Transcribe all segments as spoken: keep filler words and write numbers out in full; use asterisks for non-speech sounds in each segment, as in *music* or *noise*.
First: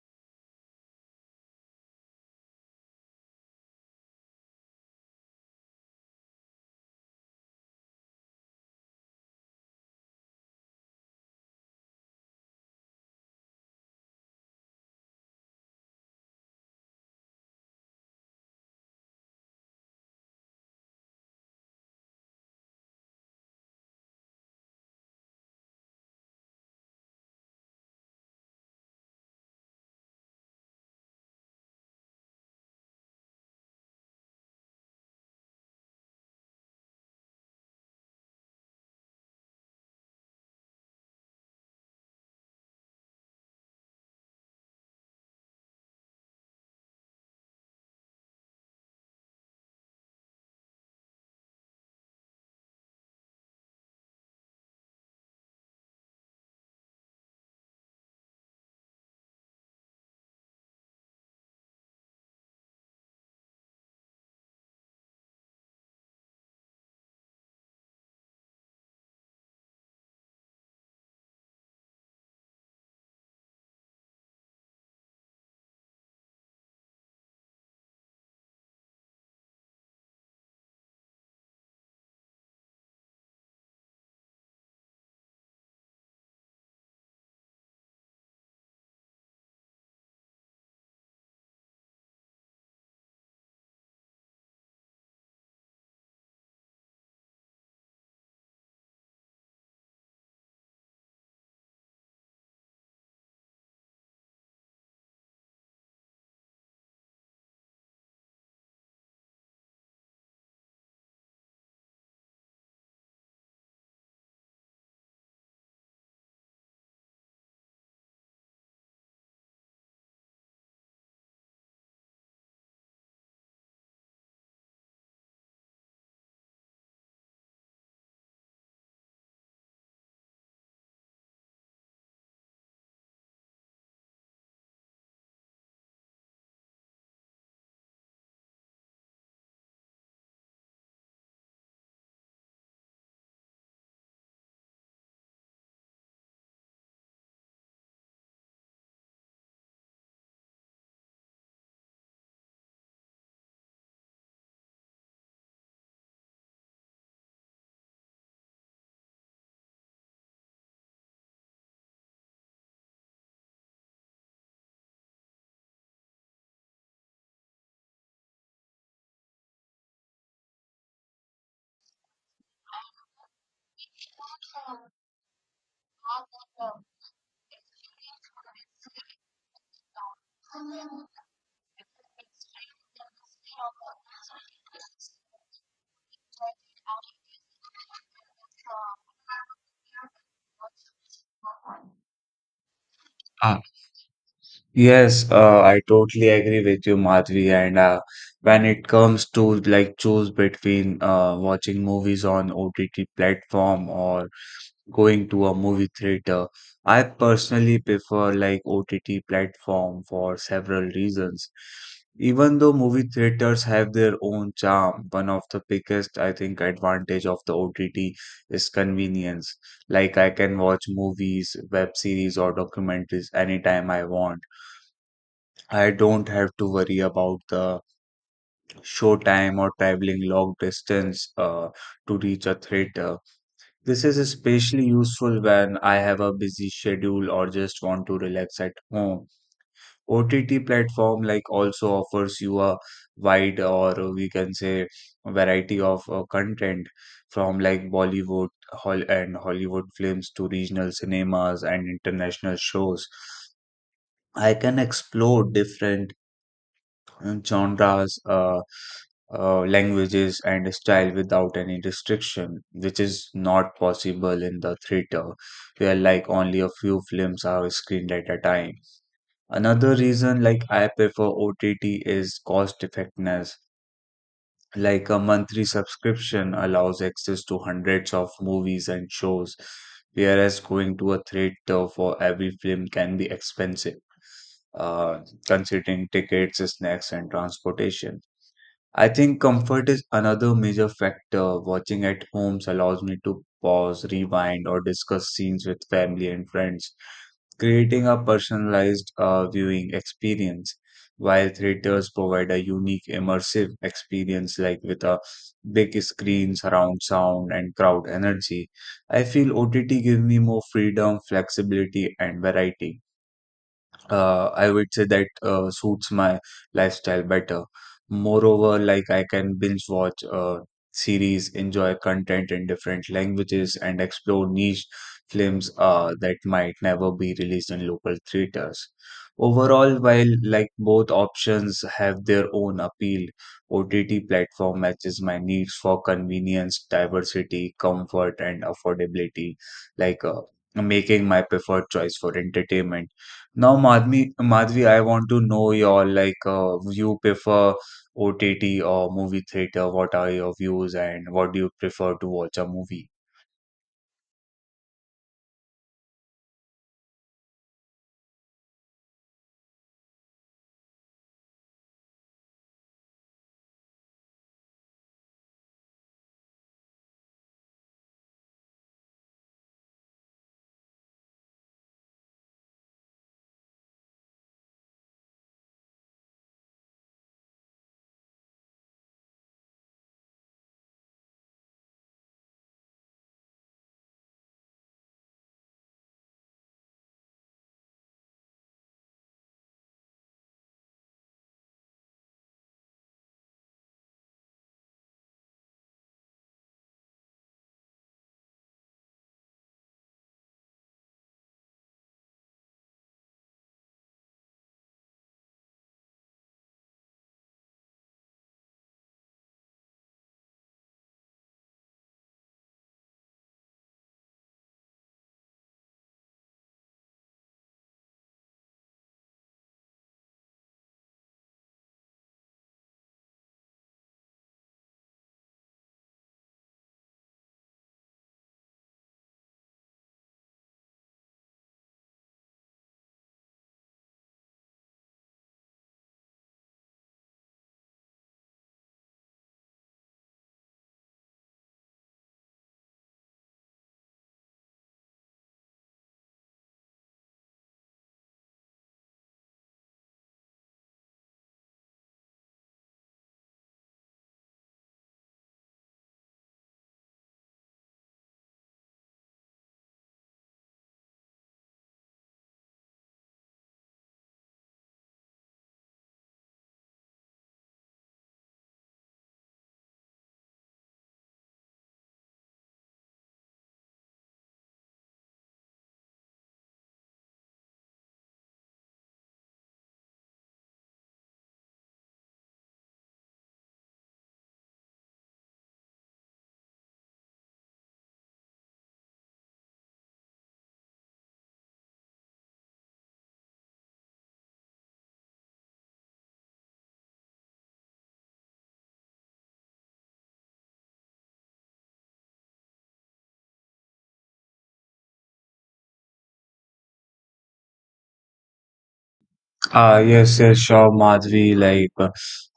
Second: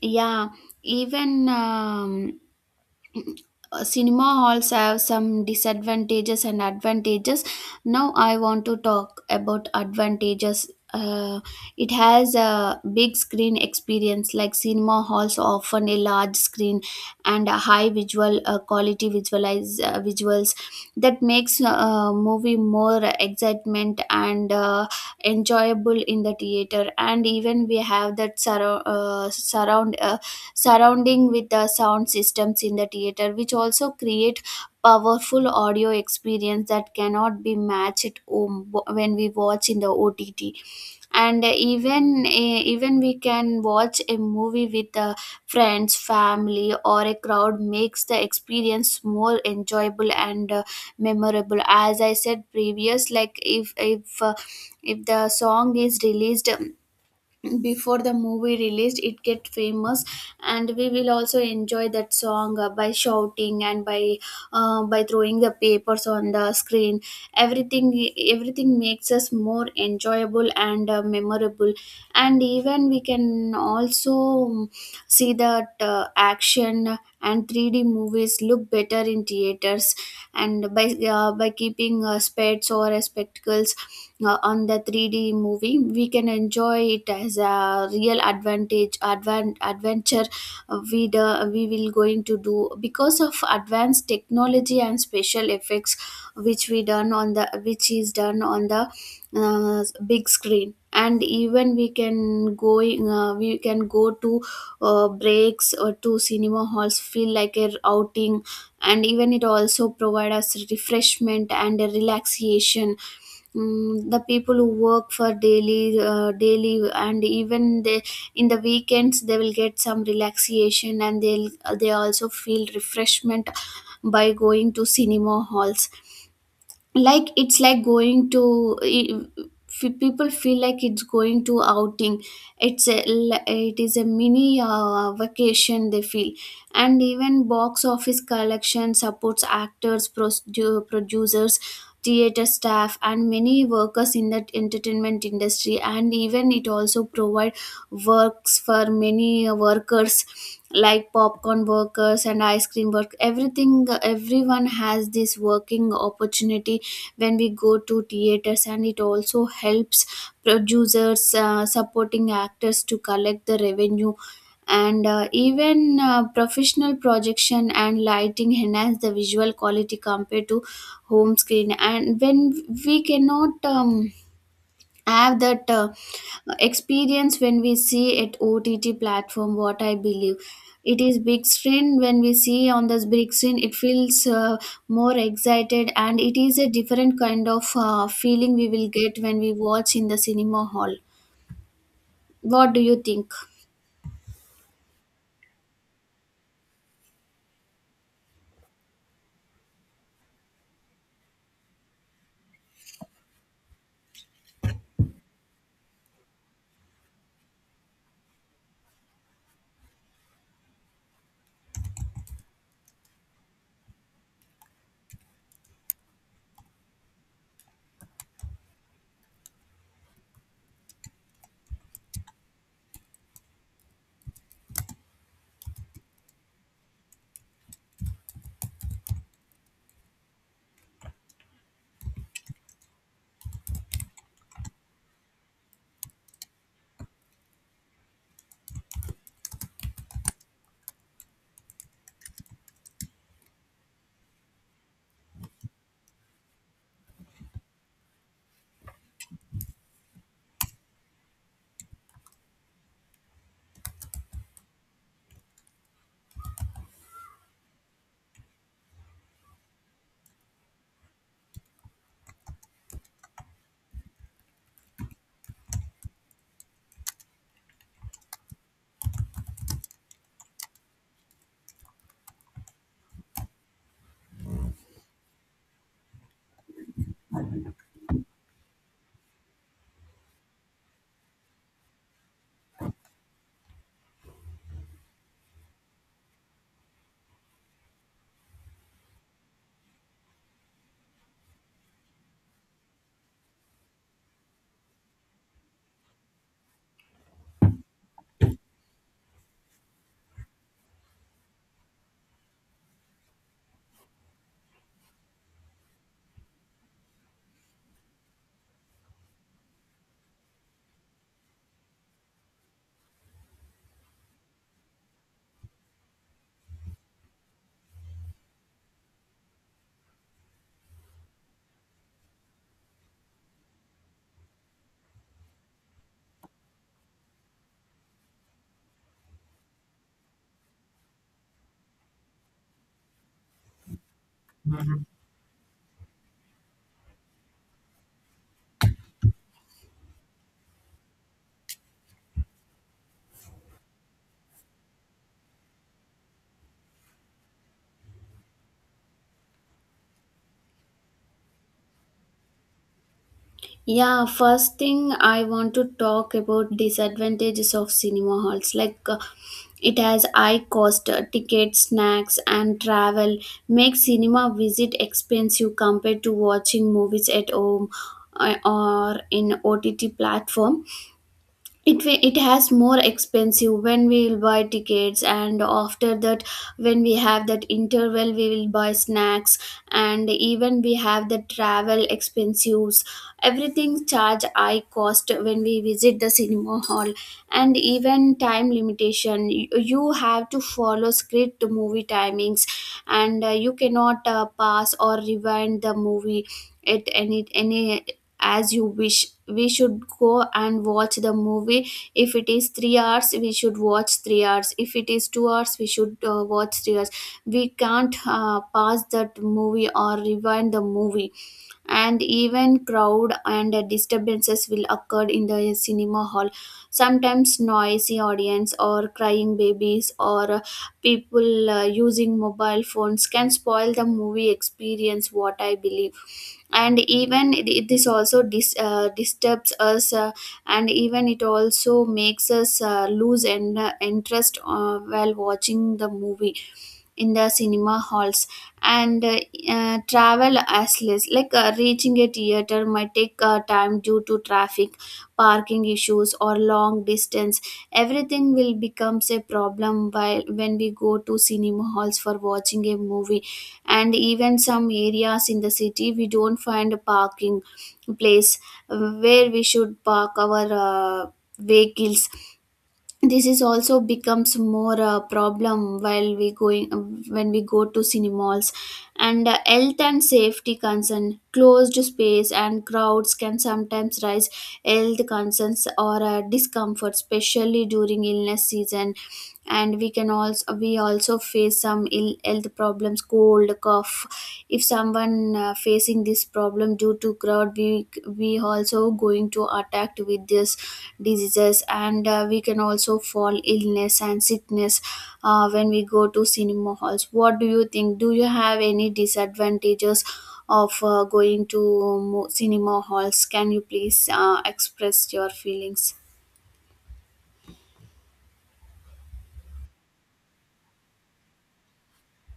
Yeah, even um, *clears throat* cinema halls have some disadvantages and advantages. Now I want to talk about advantages. Uh, it has a big screen experience, like cinema halls often a large screen and a high visual uh, quality visualize uh, visuals that makes a movie more excitement and uh, enjoyable in the theater. And even we have that surround uh, surround. Uh, surrounding with the sound systems in the theater, which also create powerful audio experience that cannot be matched at home w- when we watch in the ott. And even eh, even we can watch a movie with the friends, family, or a crowd makes the experience more enjoyable and uh, memorable. As I said previous, like if if uh, if the song is released before the movie released, it get famous and we will also enjoy that song uh, by shouting and by uh, by throwing the papers on the screen. Everything everything makes us more enjoyable and uh, memorable. And even we can also um, see that uh, action and three D movies look better in theaters. And by uh, by keeping uh, spades or uh, spectacles uh, on the three D movie, we can enjoy it as a real advantage, advan- adventure uh, we, do, we will going to do because of advanced technology and special effects which we done on the which is done on the uh, big screen. And even we can go uh, we can go to uh, breaks or to cinema halls, feel like a outing. And even it also provide us refreshment and a relaxation. Mm, the people who work for daily uh, daily, and even they in the weekends, they will get some relaxation and they'll they also feel refreshment by going to cinema halls. Like it's like going to f- people feel like it's going to outing. it's a it is a mini uh, vacation, they feel. And even box office collection supports actors, produ- producers, theater staff, and many workers in that entertainment industry. And even it also provide works for many uh, workers, like popcorn workers and ice cream work. Everything Everyone has this working opportunity when we go to theaters. And it also helps producers, uh, supporting actors, to collect the revenue. And uh, even uh, professional projection and lighting enhance the visual quality compared to home screen. And when we cannot um, have that uh, experience when we see at O T T platform, what I believe, it is big screen. When we see on this big screen, it feels uh, more excited, and it is a different kind of uh, feeling we will get when we watch in the cinema hall. What do you think? Ah, yes, uh, I totally agree with you, Madhvi. And uh, When it comes to like choose between uh, watching movies on O T T platform or going to a movie theater, I personally prefer like O T T platform for several reasons. Even though movie theaters have their own charm, one of the biggest, I think, advantage of the O T T is convenience. Like I can watch movies, web series, or documentaries anytime I want. I don't have to worry about the show time or traveling long distance uh, to reach a theater. This is especially useful when I have a busy schedule or just want to relax at home. O T T platform like also offers you a wide, or we can say variety of uh, content from like Bollywood hol and Hollywood films to regional cinemas and international shows. I can explore different and genres, uh, uh, languages, and style without any restriction, which is not possible in the theater, where like only a few films are screened at a time. Another reason like I prefer O T T is cost effectiveness. Like a monthly subscription allows access to hundreds of movies and shows, whereas going to a theater for every film can be expensive uh, considering tickets, snacks, and transportation. I think comfort is another major factor. Watching at homes allows me to pause, rewind, or discuss scenes with family and friends, creating a personalized uh, viewing experience. While theaters provide a unique immersive experience, like with a big screen, surround sound, and crowd energy, I feel O T T gives me more freedom, flexibility, and variety uh, I would say that uh, suits my lifestyle better. Moreover, like I can binge watch uh, series, enjoy content in different languages, and explore niche films uh, that might never be released in local theaters. Overall, while like both options have their own appeal, O T T platform matches my needs for convenience, diversity, comfort, and affordability. Like uh, Making my preferred choice for entertainment now, Madhvi, Madhvi, I want to know your like uh, you prefer O T T or movie theater? What are your views and what do you prefer to watch a movie? Yeah, first thing I want to talk about disadvantages of cinema halls. Like uh, it has high cost. Uh, tickets, snacks, and travel make cinema visit expensive compared to watching movies at home uh, or in O T T platform. It wa- it has more expensive when we will buy tickets, and after that when we have that interval, we will buy snacks. And even we have the travel expenses. Everything charge high cost when we visit the cinema hall. And even time limitation, you, you have to follow strict movie timings, and uh, you cannot uh, pass or rewind the movie at any any as you wish. We should go and watch the movie. If it is three hours, we should watch three hours. If it is two hours, we should uh, watch three hours. We can't uh, pause that movie or rewind the movie. And even crowd and uh, disturbances will occur in the cinema hall. Sometimes noisy audience or crying babies or uh, people uh, using mobile phones can spoil the movie experience, what I believe. And even it- this also dis, uh, disturbs us, uh, and even it also makes us uh, lose en- uh, interest uh, while watching the movie in the cinema halls. And uh, uh, travel as less, like uh, reaching a theater might take uh, time due to traffic, parking issues, or long distance. Everything will becomes a problem while when we go to cinema halls for watching a movie. And even some areas in the city, we don't find a parking place uh, where we should park our uh, vehicles. This is also becomes more a problem while we going uh, when we go to cinemas. And uh, health and safety concern, closed space and crowds can sometimes raise health concerns or uh, discomfort, especially during illness season. And we can also we also face some ill health problems, cold, cough. If someone uh, facing this problem due to crowd, we we also going to attacked with these diseases. And uh, we can also fall illness and sickness uh, when we go to cinema halls. What do you think? Do you have any disadvantages of uh, going to mo- cinema halls? Can you please uh, express your feelings? Ah, yes, yes, sure, Madhvi. Like, uh,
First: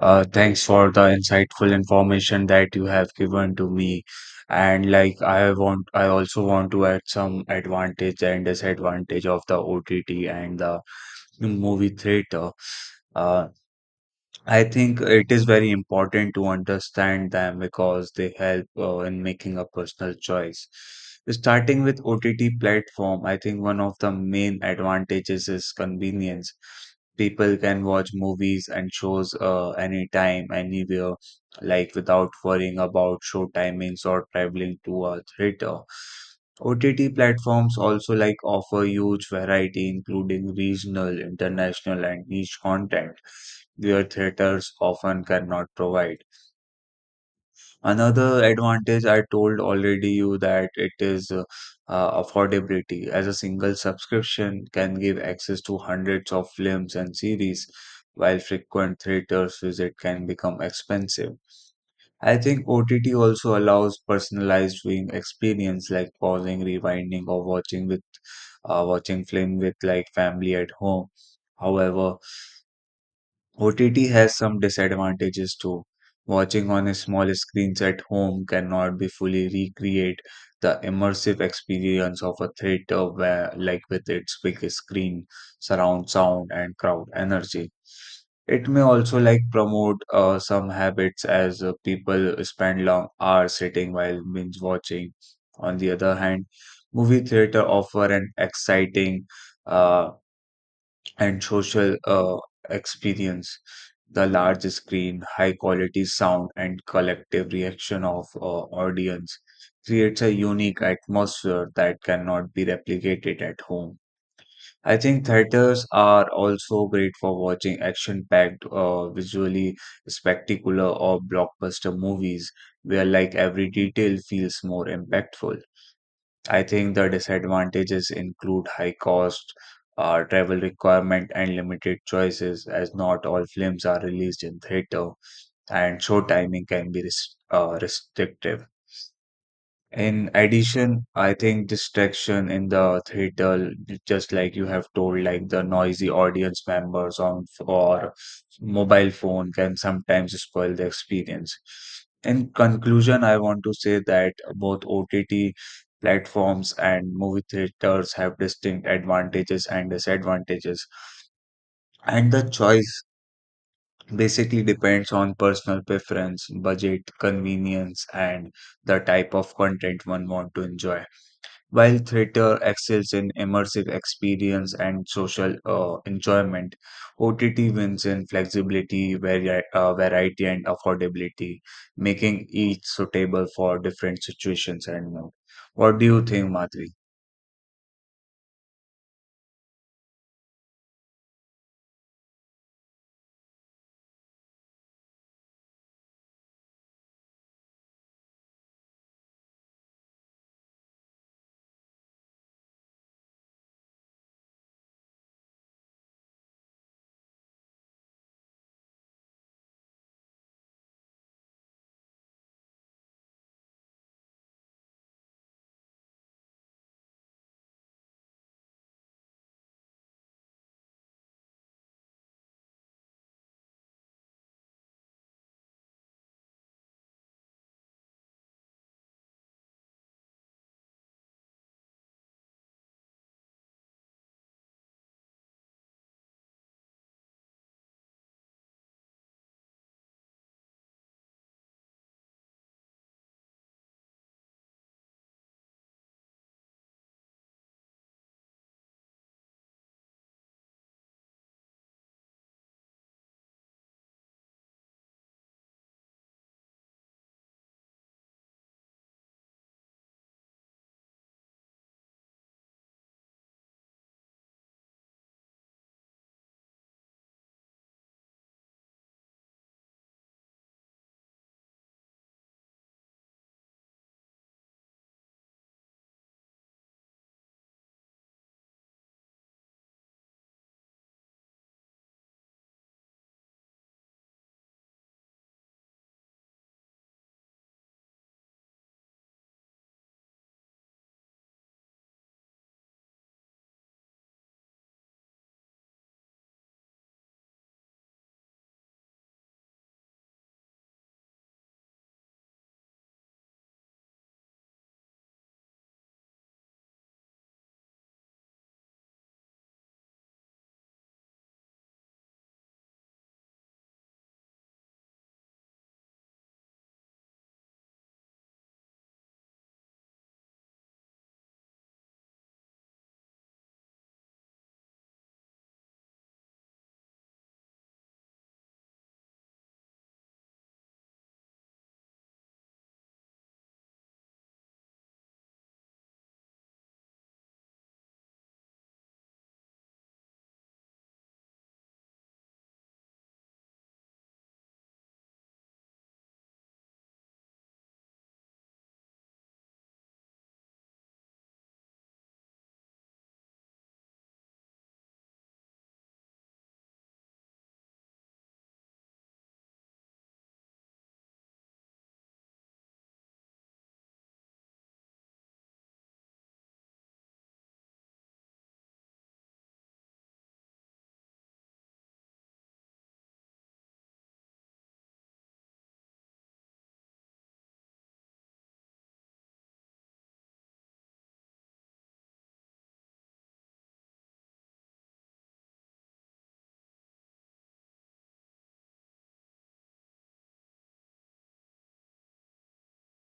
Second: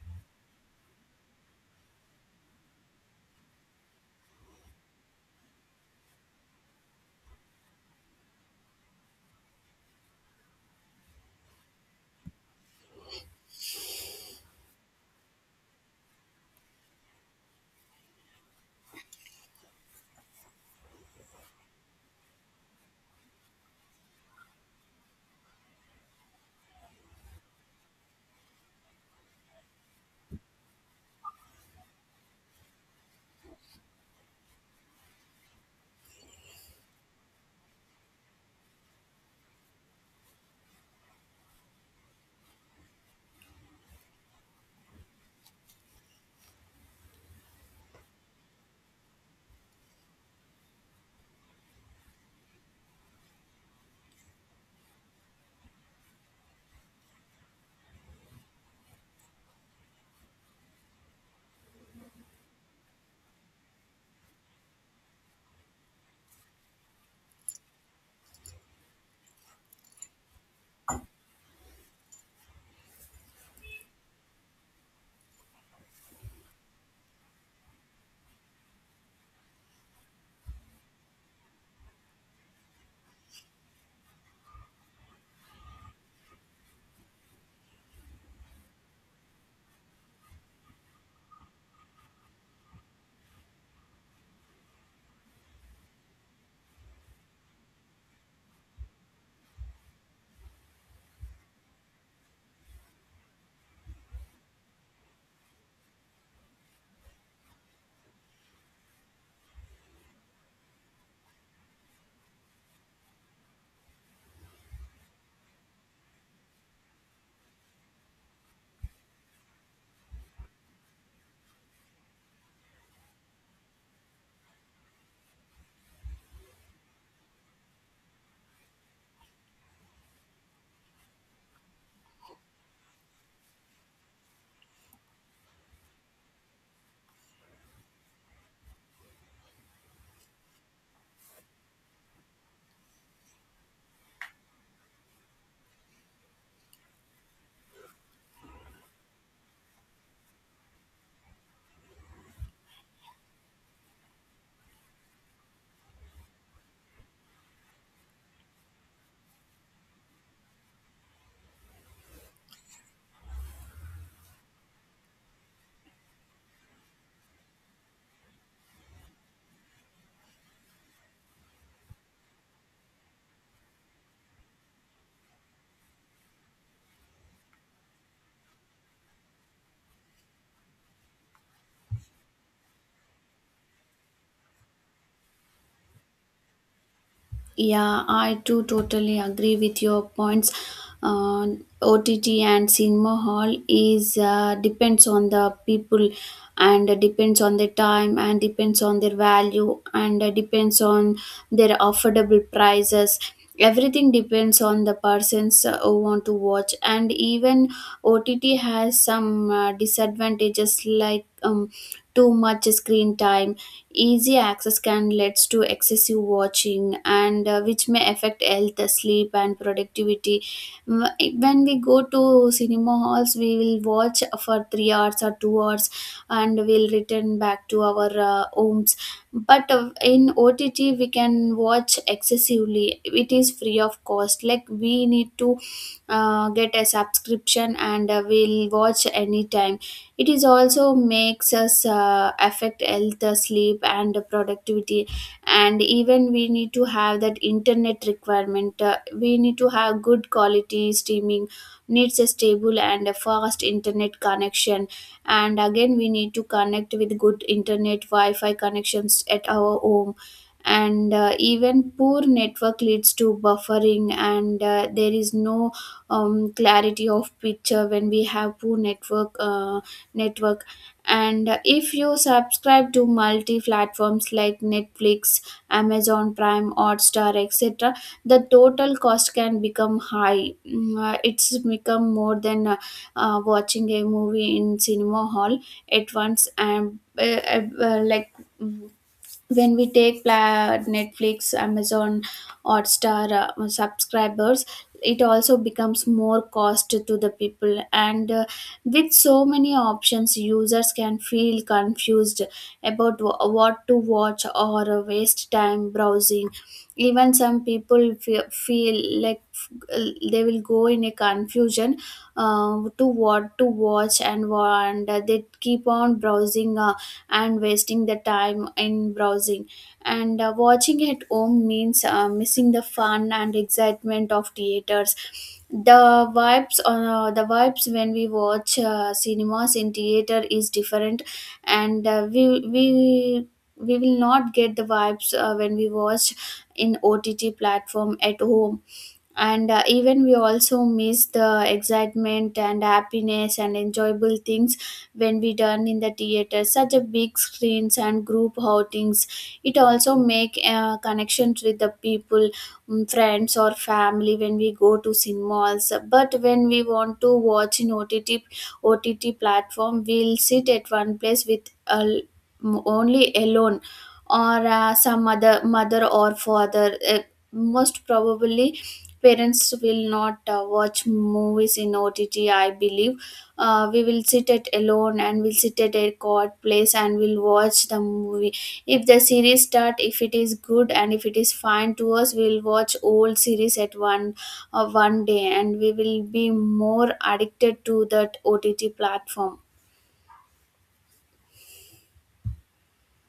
uh, Thanks for the insightful information that you have given to me. And like, I want, I also want to add some advantage and disadvantage of the O T T and the movie theater. Uh, I think it is very important to understand them because they help uh, in making a personal choice. Starting with O T T platform, I think one of the main advantages is convenience. People can watch movies and shows uh, anytime, anywhere, like without worrying about show timings or traveling to a theater. O T T platforms also like offer huge variety including regional, international and niche content where theaters often cannot provide. Another advantage I told already you that it is uh, uh, affordability, as a single subscription can give access to hundreds of films and series while frequent theaters visit can become expensive. I think O T T also allows personalized viewing experience like pausing, rewinding, or watching with uh, watching film with like family at home. However, O T T has some disadvantages too. Watching on a small screens at home cannot be fully recreate the immersive experience of a theater where, like with its big screen, surround sound and crowd energy. It may also like promote uh, some habits as uh, people spend long hours sitting while binge watching. On the other hand, movie theater offer an exciting uh, and social uh, experience. The large screen, high quality sound, and collective reaction of uh, audience creates a unique atmosphere that cannot be replicated at home. I think theaters are also great for watching action-packed, uh, visually spectacular or blockbuster movies, where like every detail feels more impactful. I think the disadvantages include high cost, uh, travel requirement, and limited choices, as not all films are released in theater, and show timing can be res- uh, restrictive. In addition, I think distraction in the theater, just like you have told, like the noisy audience members on or mobile phone can sometimes spoil the experience. In conclusion, I want to say that both O T T platforms and movie theaters have distinct advantages and disadvantages, and the choice basically depends on personal preference, budget, convenience, and the type of content one want to enjoy. While theater excels in immersive experience and social uh, enjoyment, O T T wins in flexibility, vari- uh, variety, and affordability, making each suitable for different situations and mood. What do you think, Madhuri? Yeah, I do totally agree with your points. Uh, O T T and cinema hall is uh, depends on the people, and depends on the time, and depends on their value, and depends on their affordable prices. Everything depends on the persons uh, who want to watch. And even O T T has some uh, disadvantages, like um, too much screen time. Easy access can leads to excessive watching, and uh, which may affect health, sleep, and productivity. Wh- when we go to cinema halls, we will watch for three hours or two hours, and we'll return back to our uh, homes. But uh, in ott, we can watch excessively. It is free of cost. Like we need to uh, get a subscription, and uh, we'll watch anytime. It is also makes us uh, affect health, uh, sleep, and productivity. And even we need to have that internet requirement. Uh, we need to have good quality streaming, needs a stable and a fast internet connection. And again, we need to connect with good internet Wi-Fi connections at our home. And uh, even poor network leads to buffering, and uh, there is no um, clarity of picture when we have poor network uh, network. And if you subscribe to multi platforms like Netflix, Amazon Prime, Hotstar, et cetera, the total cost can become high. Mm, uh, It's become more than uh, uh, watching a movie in cinema hall at once. And uh, uh, uh, Like when we take pla- netflix amazon hotstar uh, subscribers, it also becomes more cost to the people. And uh, with so many options, users can feel confused about wh- what to watch or uh, waste time browsing. Even some people fe- feel like f- uh, they will go in a confusion uh, to what to watch, and, wa- and uh, they keep on browsing uh, and wasting the time in browsing. And uh, watching at home means uh, missing the fun and excitement of theaters. The vibes, uh, the vibes when we watch uh, cinemas in theater is different, and uh, we we we will not get the vibes uh, when we watch in O T T platform at home. And uh, even we also miss the excitement and happiness and enjoyable things when we done in the theater, such a big screens and group outings. It also make uh, connections with the people, mm, friends or family, when we go to cinemas. But when we want to watch in ott ott platform, we'll sit at one place with uh, m- only alone, or uh, some other mother or father, uh, most probably. Parents will not uh, watch movies in O T T, I believe. Uh, we will sit at alone, and we'll sit at a quiet place, and we'll watch the movie. If the series start, if it is good and if it is fine to us, we'll watch old series at one uh, one day, and we will be more addicted to that O T T platform.